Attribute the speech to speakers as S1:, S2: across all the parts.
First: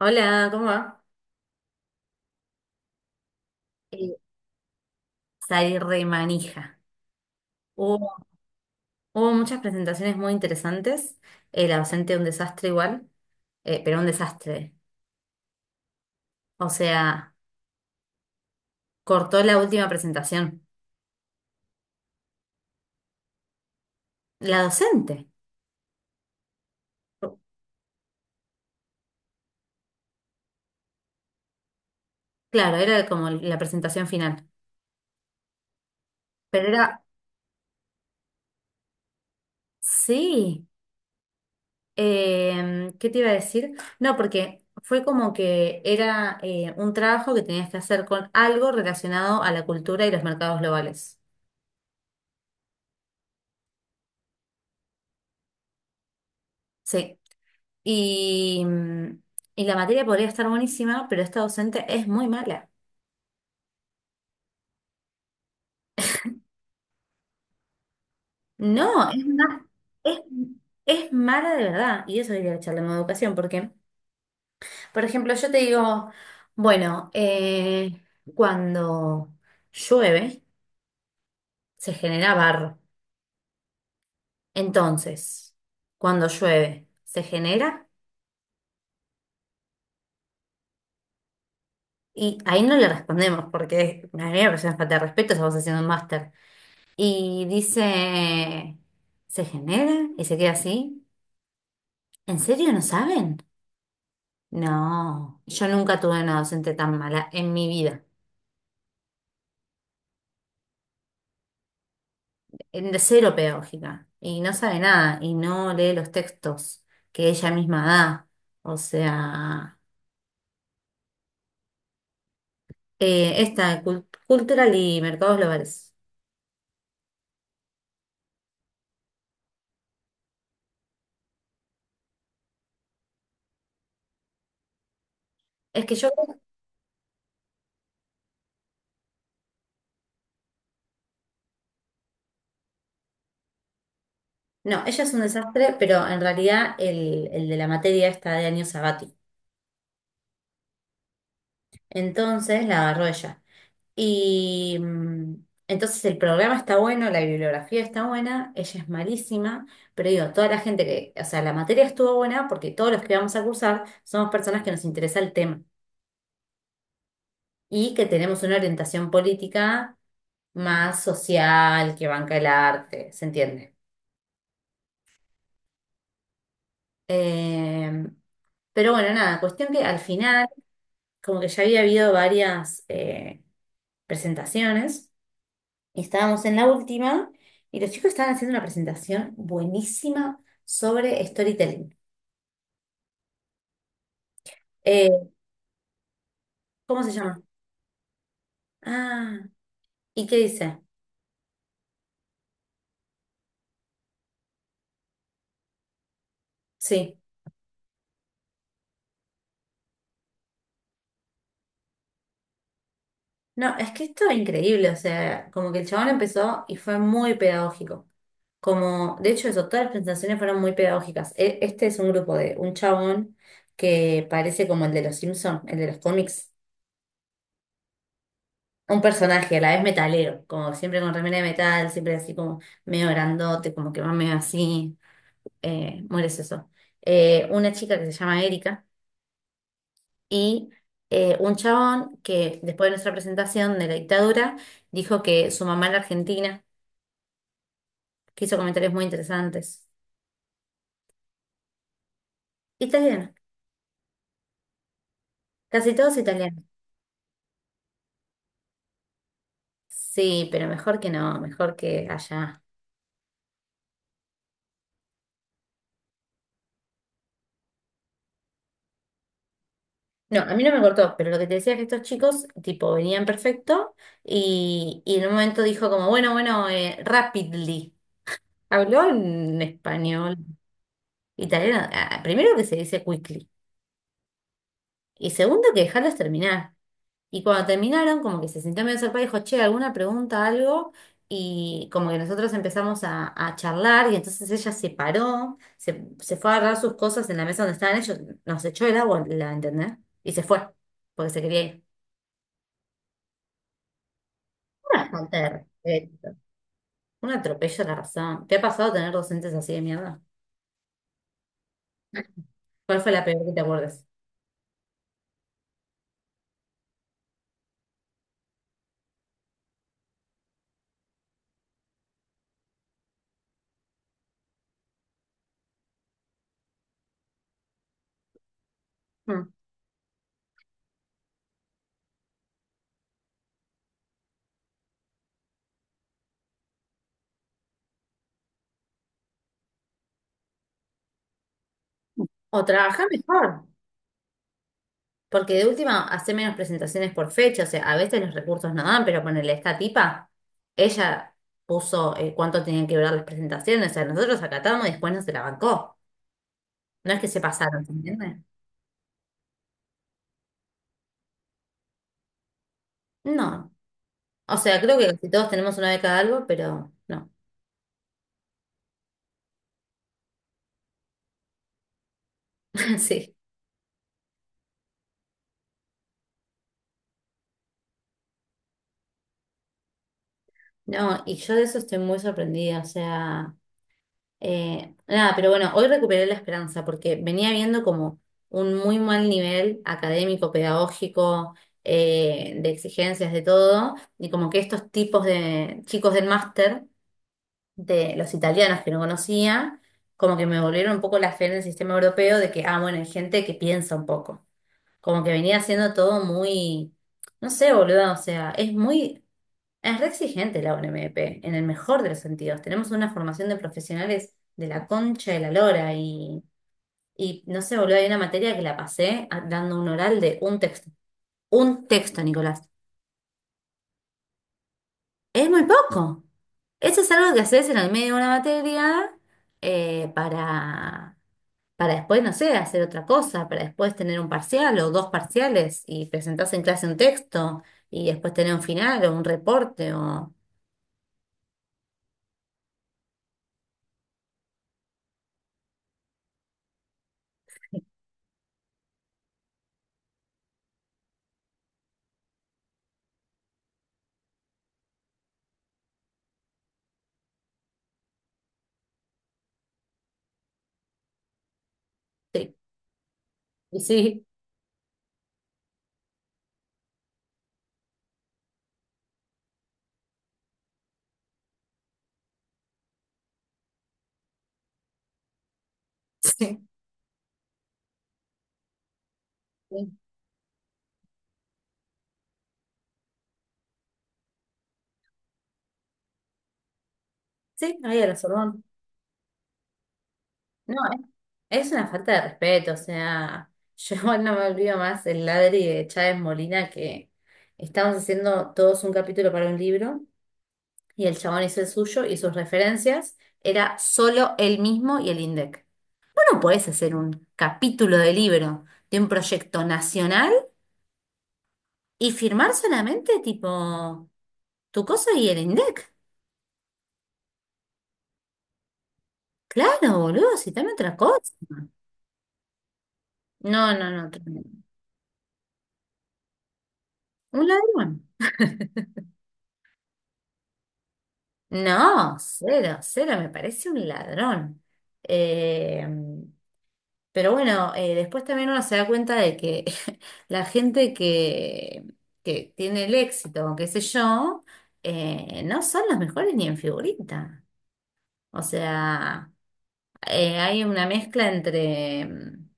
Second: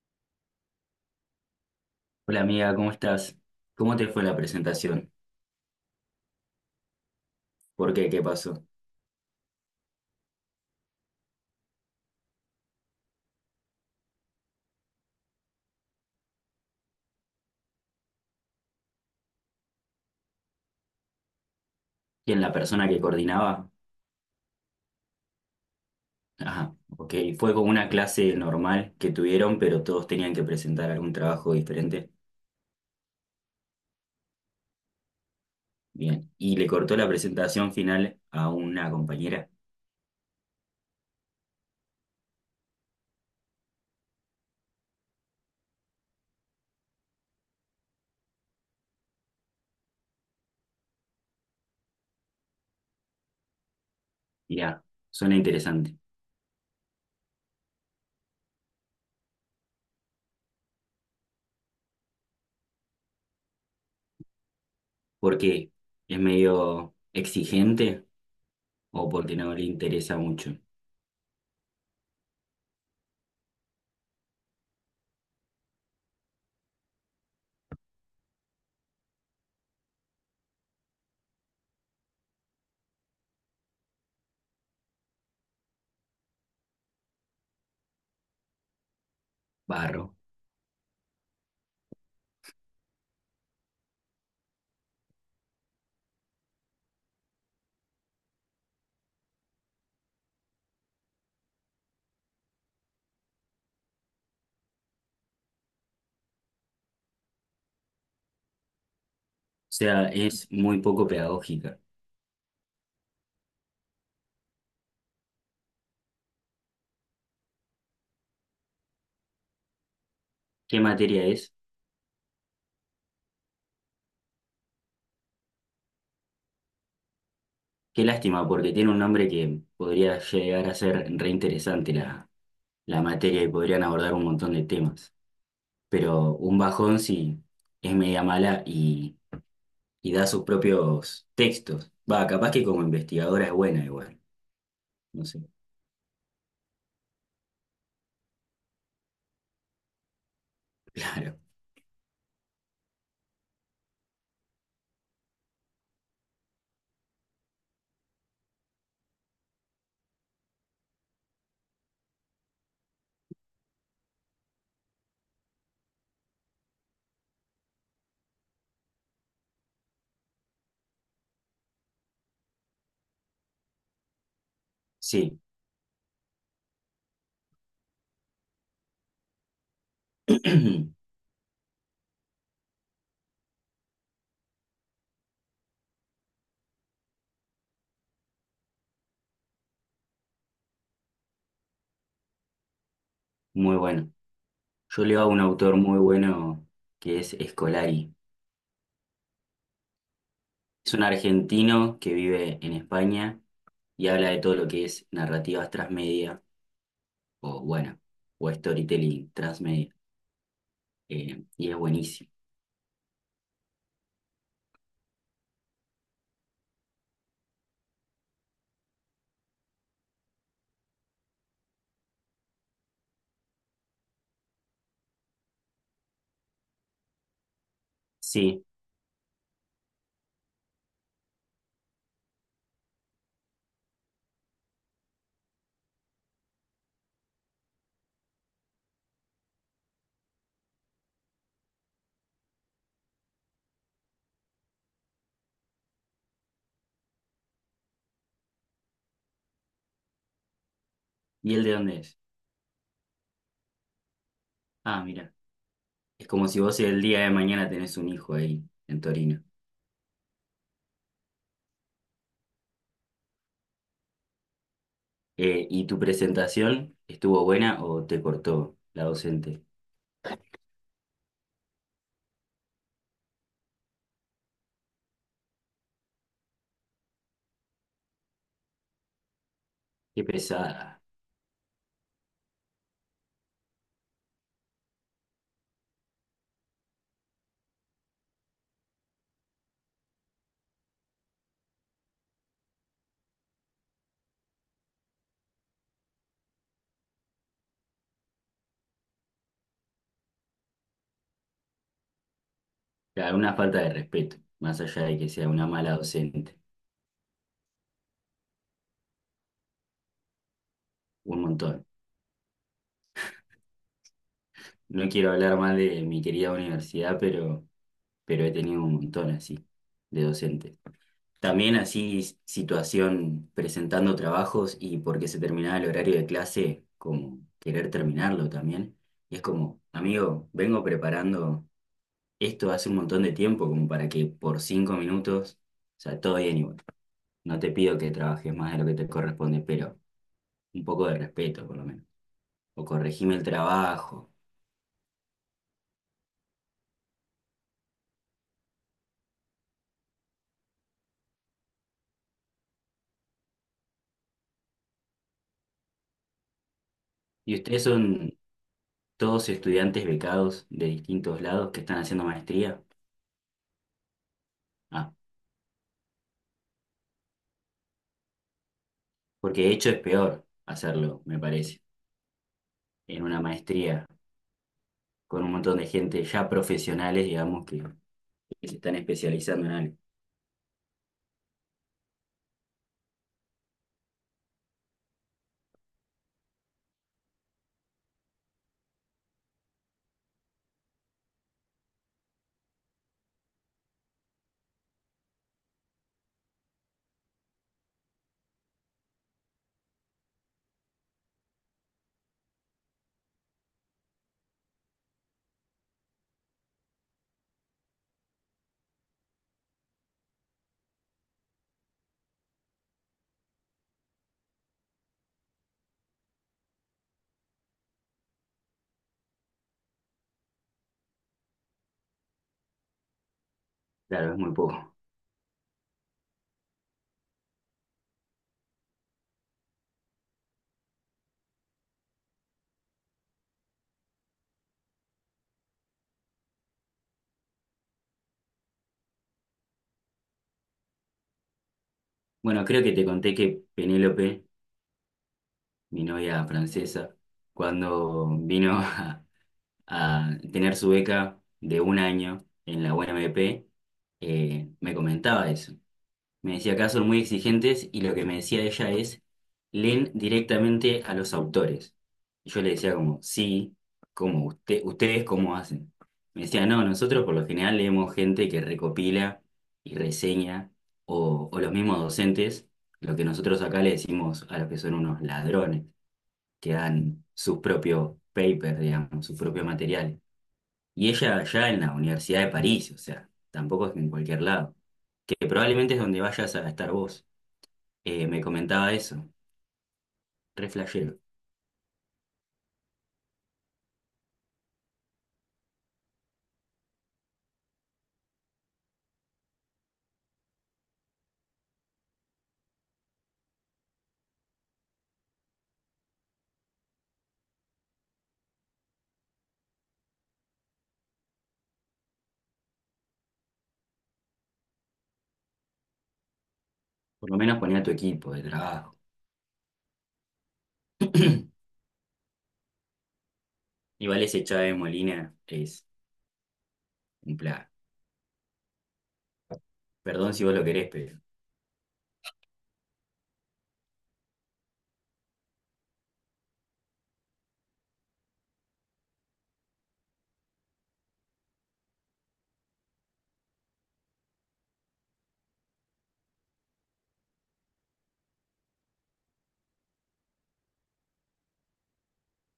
S1: Hola, ¿cómo va?
S2: Hola amiga, ¿cómo estás? ¿Cómo te
S1: Eh,
S2: fue la presentación?
S1: Salí re manija.
S2: ¿Por qué?
S1: Hubo,
S2: ¿Qué pasó?
S1: hubo muchas presentaciones muy interesantes. La docente un desastre igual, pero un desastre. O sea, cortó la última presentación.
S2: ¿Quién la persona que coordinaba?
S1: La docente.
S2: Ajá, ok. Fue como una clase normal que tuvieron, pero todos tenían que presentar algún trabajo diferente.
S1: Claro, era como la presentación final.
S2: Bien. Y le
S1: Pero
S2: cortó
S1: era,
S2: la presentación final a una compañera.
S1: sí. ¿Qué te iba a decir? No, porque fue como que era un trabajo que tenías que hacer con algo relacionado a la cultura y los mercados globales.
S2: Mirá, suena interesante.
S1: Sí. Y, mm, y la materia podría estar buenísima, pero esta docente es muy mala.
S2: ¿Por qué? ¿Es medio exigente o
S1: No,
S2: porque no le interesa
S1: es,
S2: mucho?
S1: es mala de verdad. Y eso diría echarle en educación, porque, por ejemplo, yo te digo, bueno, cuando llueve se genera barro. Entonces, cuando llueve se genera,
S2: Barro. O
S1: y ahí no le respondemos, porque a mí me parece una falta de respeto, estamos haciendo un máster. Y dice, se genera y se queda así. ¿En serio no saben? No, yo nunca tuve una docente tan mala en mi vida,
S2: sea, es muy poco pedagógica.
S1: en de cero pedagógica, y no sabe nada, y no lee los textos que ella misma da. O sea,
S2: ¿Qué materia es?
S1: cultural y mercados globales.
S2: Qué lástima, porque tiene un nombre que podría llegar a ser reinteresante la materia y podrían abordar un montón de temas.
S1: Es que yo,
S2: Pero un bajón sí es media mala y da sus propios textos. Va, capaz que como investigadora es buena igual.
S1: no, ella es un
S2: No sé,
S1: desastre, pero en realidad el de la materia está de año sabático.
S2: claro.
S1: Entonces la agarró ella. Y mm, entonces el programa está bueno, la bibliografía está buena, ella es malísima, pero digo, toda la gente que, o sea, la materia estuvo buena porque todos los que vamos a cursar somos personas que nos interesa el tema y que tenemos una orientación política más social, que banca el arte, ¿se entiende?
S2: Sí,
S1: Eh, pero bueno, nada, cuestión que al final, como que ya había habido varias presentaciones. Estábamos en la última y los chicos estaban haciendo una presentación buenísima sobre storytelling.
S2: muy bueno. Yo leo a
S1: Eh,
S2: un autor muy bueno
S1: ¿Cómo se
S2: que es
S1: llama?
S2: Escolari.
S1: Ah, ¿y qué dice?
S2: Es un argentino que vive en España y habla de todo lo que es narrativas transmedia
S1: Sí.
S2: o bueno, o storytelling transmedia. Y es buenísimo.
S1: No, es que esto es increíble, o sea, como que el chabón empezó y fue muy pedagógico. Como, de hecho, eso, todas las presentaciones fueron muy pedagógicas. Este es un grupo de un chabón que parece como el de los Simpson el de los cómics.
S2: Sí,
S1: Un personaje, a la vez metalero, como siempre con remera de metal, siempre así como medio grandote, como que va medio así. Mueres eso. Una chica que se llama Erika y un chabón que después de nuestra presentación de la dictadura dijo que su mamá era argentina, que hizo comentarios muy interesantes.
S2: ¿y él de dónde es?
S1: Italiana,
S2: Ah, mira,
S1: casi todos
S2: es como si
S1: italianos.
S2: vos el día de mañana tenés un hijo ahí en Torino.
S1: Sí, pero mejor que no, mejor que allá.
S2: ¿Y tu presentación estuvo buena o te cortó la docente?
S1: No, a mí no me cortó, pero lo que te decía es que estos chicos, tipo, venían perfecto y en un momento dijo como, bueno, bueno, rapidly. Habló en
S2: Qué
S1: español,
S2: pesada.
S1: italiano, ah, primero que se dice quickly. Y segundo, que dejarlos terminar. Y cuando terminaron, como que se sintió medio sorpresa y dijo, che, ¿alguna pregunta, algo? Y como que nosotros empezamos a charlar y entonces ella se paró, se fue a agarrar sus cosas en la mesa donde estaban ellos, nos echó el agua, la entendés, y se fue, porque se quería ir.
S2: Claro, una falta de respeto, más allá
S1: Una
S2: de que
S1: falta de
S2: sea una mala
S1: respeto,
S2: docente.
S1: un atropello a la razón. ¿Te ha pasado tener docentes así de mierda?
S2: Un montón.
S1: ¿Cuál fue la peor que te acuerdas?
S2: No quiero hablar mal de mi querida universidad, pero he tenido un montón así de docentes. También así situación presentando trabajos y porque se terminaba el horario de clase, como querer terminarlo también. Y es
S1: Mm.
S2: como, amigo, vengo preparando esto hace un montón de tiempo, como para que por cinco minutos, o sea, todo bien igual. No te pido que trabajes más de lo que te corresponde, pero un poco de respeto por lo menos.
S1: O
S2: O
S1: trabajar
S2: corregime el
S1: mejor.
S2: trabajo.
S1: Porque de última, hace menos presentaciones por fecha, o sea, a veces los recursos no dan, pero ponele esta tipa, ella puso cuánto tenían que durar las presentaciones, o sea, nosotros acatamos y después no se la bancó. No es que se
S2: ¿Y
S1: pasaron,
S2: ustedes
S1: ¿se
S2: son
S1: entiende?
S2: todos estudiantes becados de distintos lados que están haciendo maestría?
S1: No. O sea, creo que
S2: Ah,
S1: casi todos tenemos una beca de algo, pero no.
S2: porque de hecho es peor hacerlo, me parece. En
S1: Sí.
S2: una maestría con un montón de gente ya profesionales, digamos, que se están especializando en algo.
S1: No, y yo de eso estoy muy sorprendida, o sea. Nada, pero bueno, hoy recuperé la esperanza porque venía viendo como un muy mal nivel académico, pedagógico, de exigencias, de todo, y como que estos tipos de chicos del máster, de los italianos que no conocía, como que me volvieron un poco la fe en el sistema europeo de que, ah, bueno, hay gente que piensa un poco, como que venía siendo todo muy, no sé, boludo, o sea, es muy... Es re exigente la UNMP, en el mejor de los sentidos. Tenemos una formación de profesionales de la concha de la lora y no sé, boludo, hay una materia que la pasé dando un oral de un texto. Un texto, Nicolás.
S2: Claro, es muy poco.
S1: Es muy poco. Eso es algo que haces en el medio de una materia eh, para, para después, no sé, hacer otra cosa, para después tener un parcial o dos parciales y presentarse en clase un texto y después tener un final o un reporte o...
S2: Bueno, creo que te conté que Penélope, mi novia francesa, cuando vino a tener su beca de 1 año en la UNMP, me comentaba eso. Me decía acá son muy exigentes y lo que me decía ella es, leen directamente a los autores. Y
S1: Sí,
S2: yo le decía como sí,
S1: y sí,
S2: como usted, ustedes cómo hacen. Me decía no, nosotros por lo general leemos gente que recopila y reseña, o los mismos docentes, lo que nosotros acá le decimos a los que son unos ladrones, que dan sus propios papers, digamos, sus propios
S1: sí.
S2: materiales. Y ella allá en la Universidad de París, o sea, tampoco es que en cualquier lado, que probablemente es donde vayas a estar vos,
S1: Sí, ahí a la
S2: me
S1: Sorbona.
S2: comentaba eso, re
S1: No,
S2: flashero.
S1: es una falta de respeto, o sea, yo igual no me olvido más el ladri de Chávez Molina que estábamos haciendo todos un capítulo para un libro y el chabón hizo el suyo y sus referencias era solo él mismo y el INDEC. Vos no podés hacer un capítulo de libro de un proyecto nacional y firmar solamente tipo tu cosa y el INDEC.
S2: Por lo menos ponía tu equipo de trabajo.
S1: Claro, boludo, citame otra cosa. No, no, no,
S2: Igual ese
S1: tremendo.
S2: Chávez Molina es un
S1: Un
S2: plan.
S1: ladrón.
S2: Perdón si vos lo querés, pero
S1: No, cero, cero, me parece un ladrón. Eh, pero bueno, después también uno se da cuenta de que la gente que tiene el éxito, o qué sé yo, no son los mejores ni en figurita. O sea, hay una mezcla entre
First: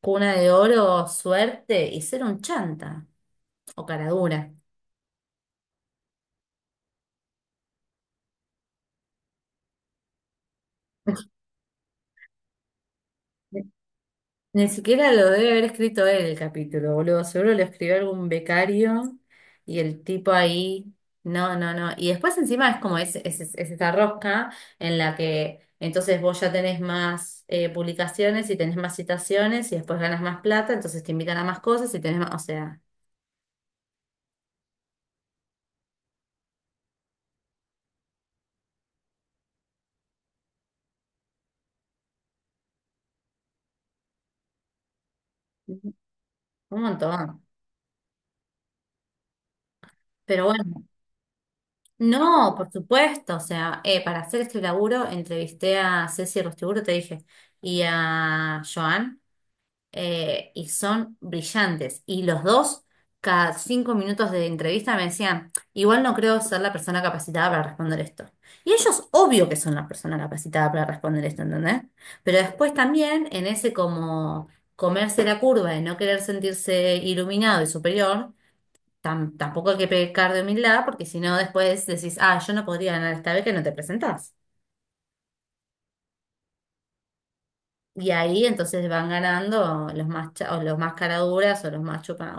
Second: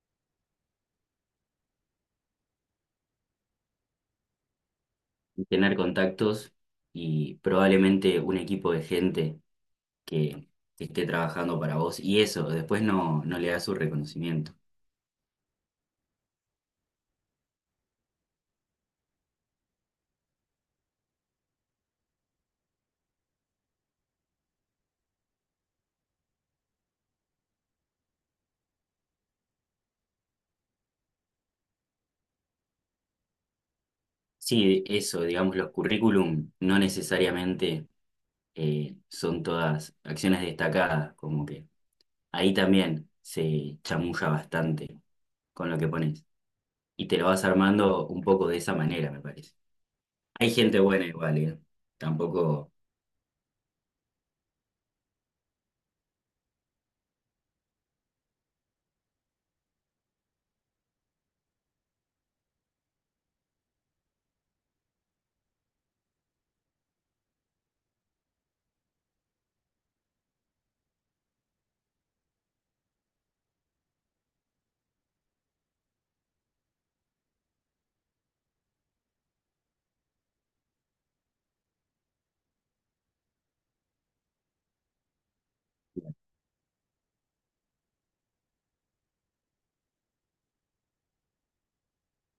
S1: cuna de oro, suerte y ser un chanta o cara dura.
S2: tener contactos y probablemente un equipo de gente que esté trabajando para vos y eso, después no le da su reconocimiento.
S1: Ni siquiera lo debe haber escrito él el capítulo, boludo. Seguro lo escribió algún becario y el tipo ahí. No, no, no. Y después encima es como es esta rosca en la que entonces vos ya tenés más publicaciones y tenés más citaciones y después ganas más plata, entonces te invitan a más cosas y tenés más, o sea,
S2: Sí, eso, digamos, los currículum no necesariamente son todas acciones destacadas, como que ahí también se chamulla bastante con lo que
S1: un
S2: pones. Y te lo
S1: montón.
S2: vas armando un poco de esa manera, me parece.
S1: Pero
S2: Hay gente
S1: bueno,
S2: buena igual, ¿eh?
S1: no,
S2: Tampoco...
S1: por supuesto. O sea, para hacer este laburo entrevisté a Ceci Rostiburo, te dije, y a Joan. Y son brillantes. Y los dos, cada 5 minutos de entrevista me decían, igual no creo ser la persona capacitada para responder esto. Y ellos, obvio que son la persona capacitada para responder esto, ¿entendés? Pero después también en ese como comerse la curva de no querer sentirse iluminado y superior, tampoco hay que pecar de humildad, porque si no después decís, ah, yo no podría ganar esta vez que no te presentás. Y ahí entonces van ganando los más, o los más caraduras o los más chupa,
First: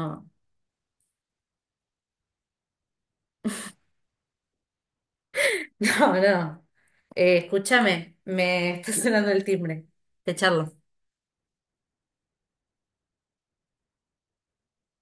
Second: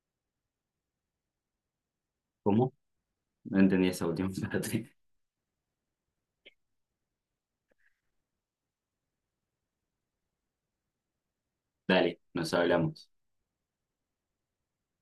S2: ¿Cómo? No entendí esa última parte.
S1: No, no. Escúchame, me está sonando el timbre. Te charlo.
S2: Dale, nos hablamos.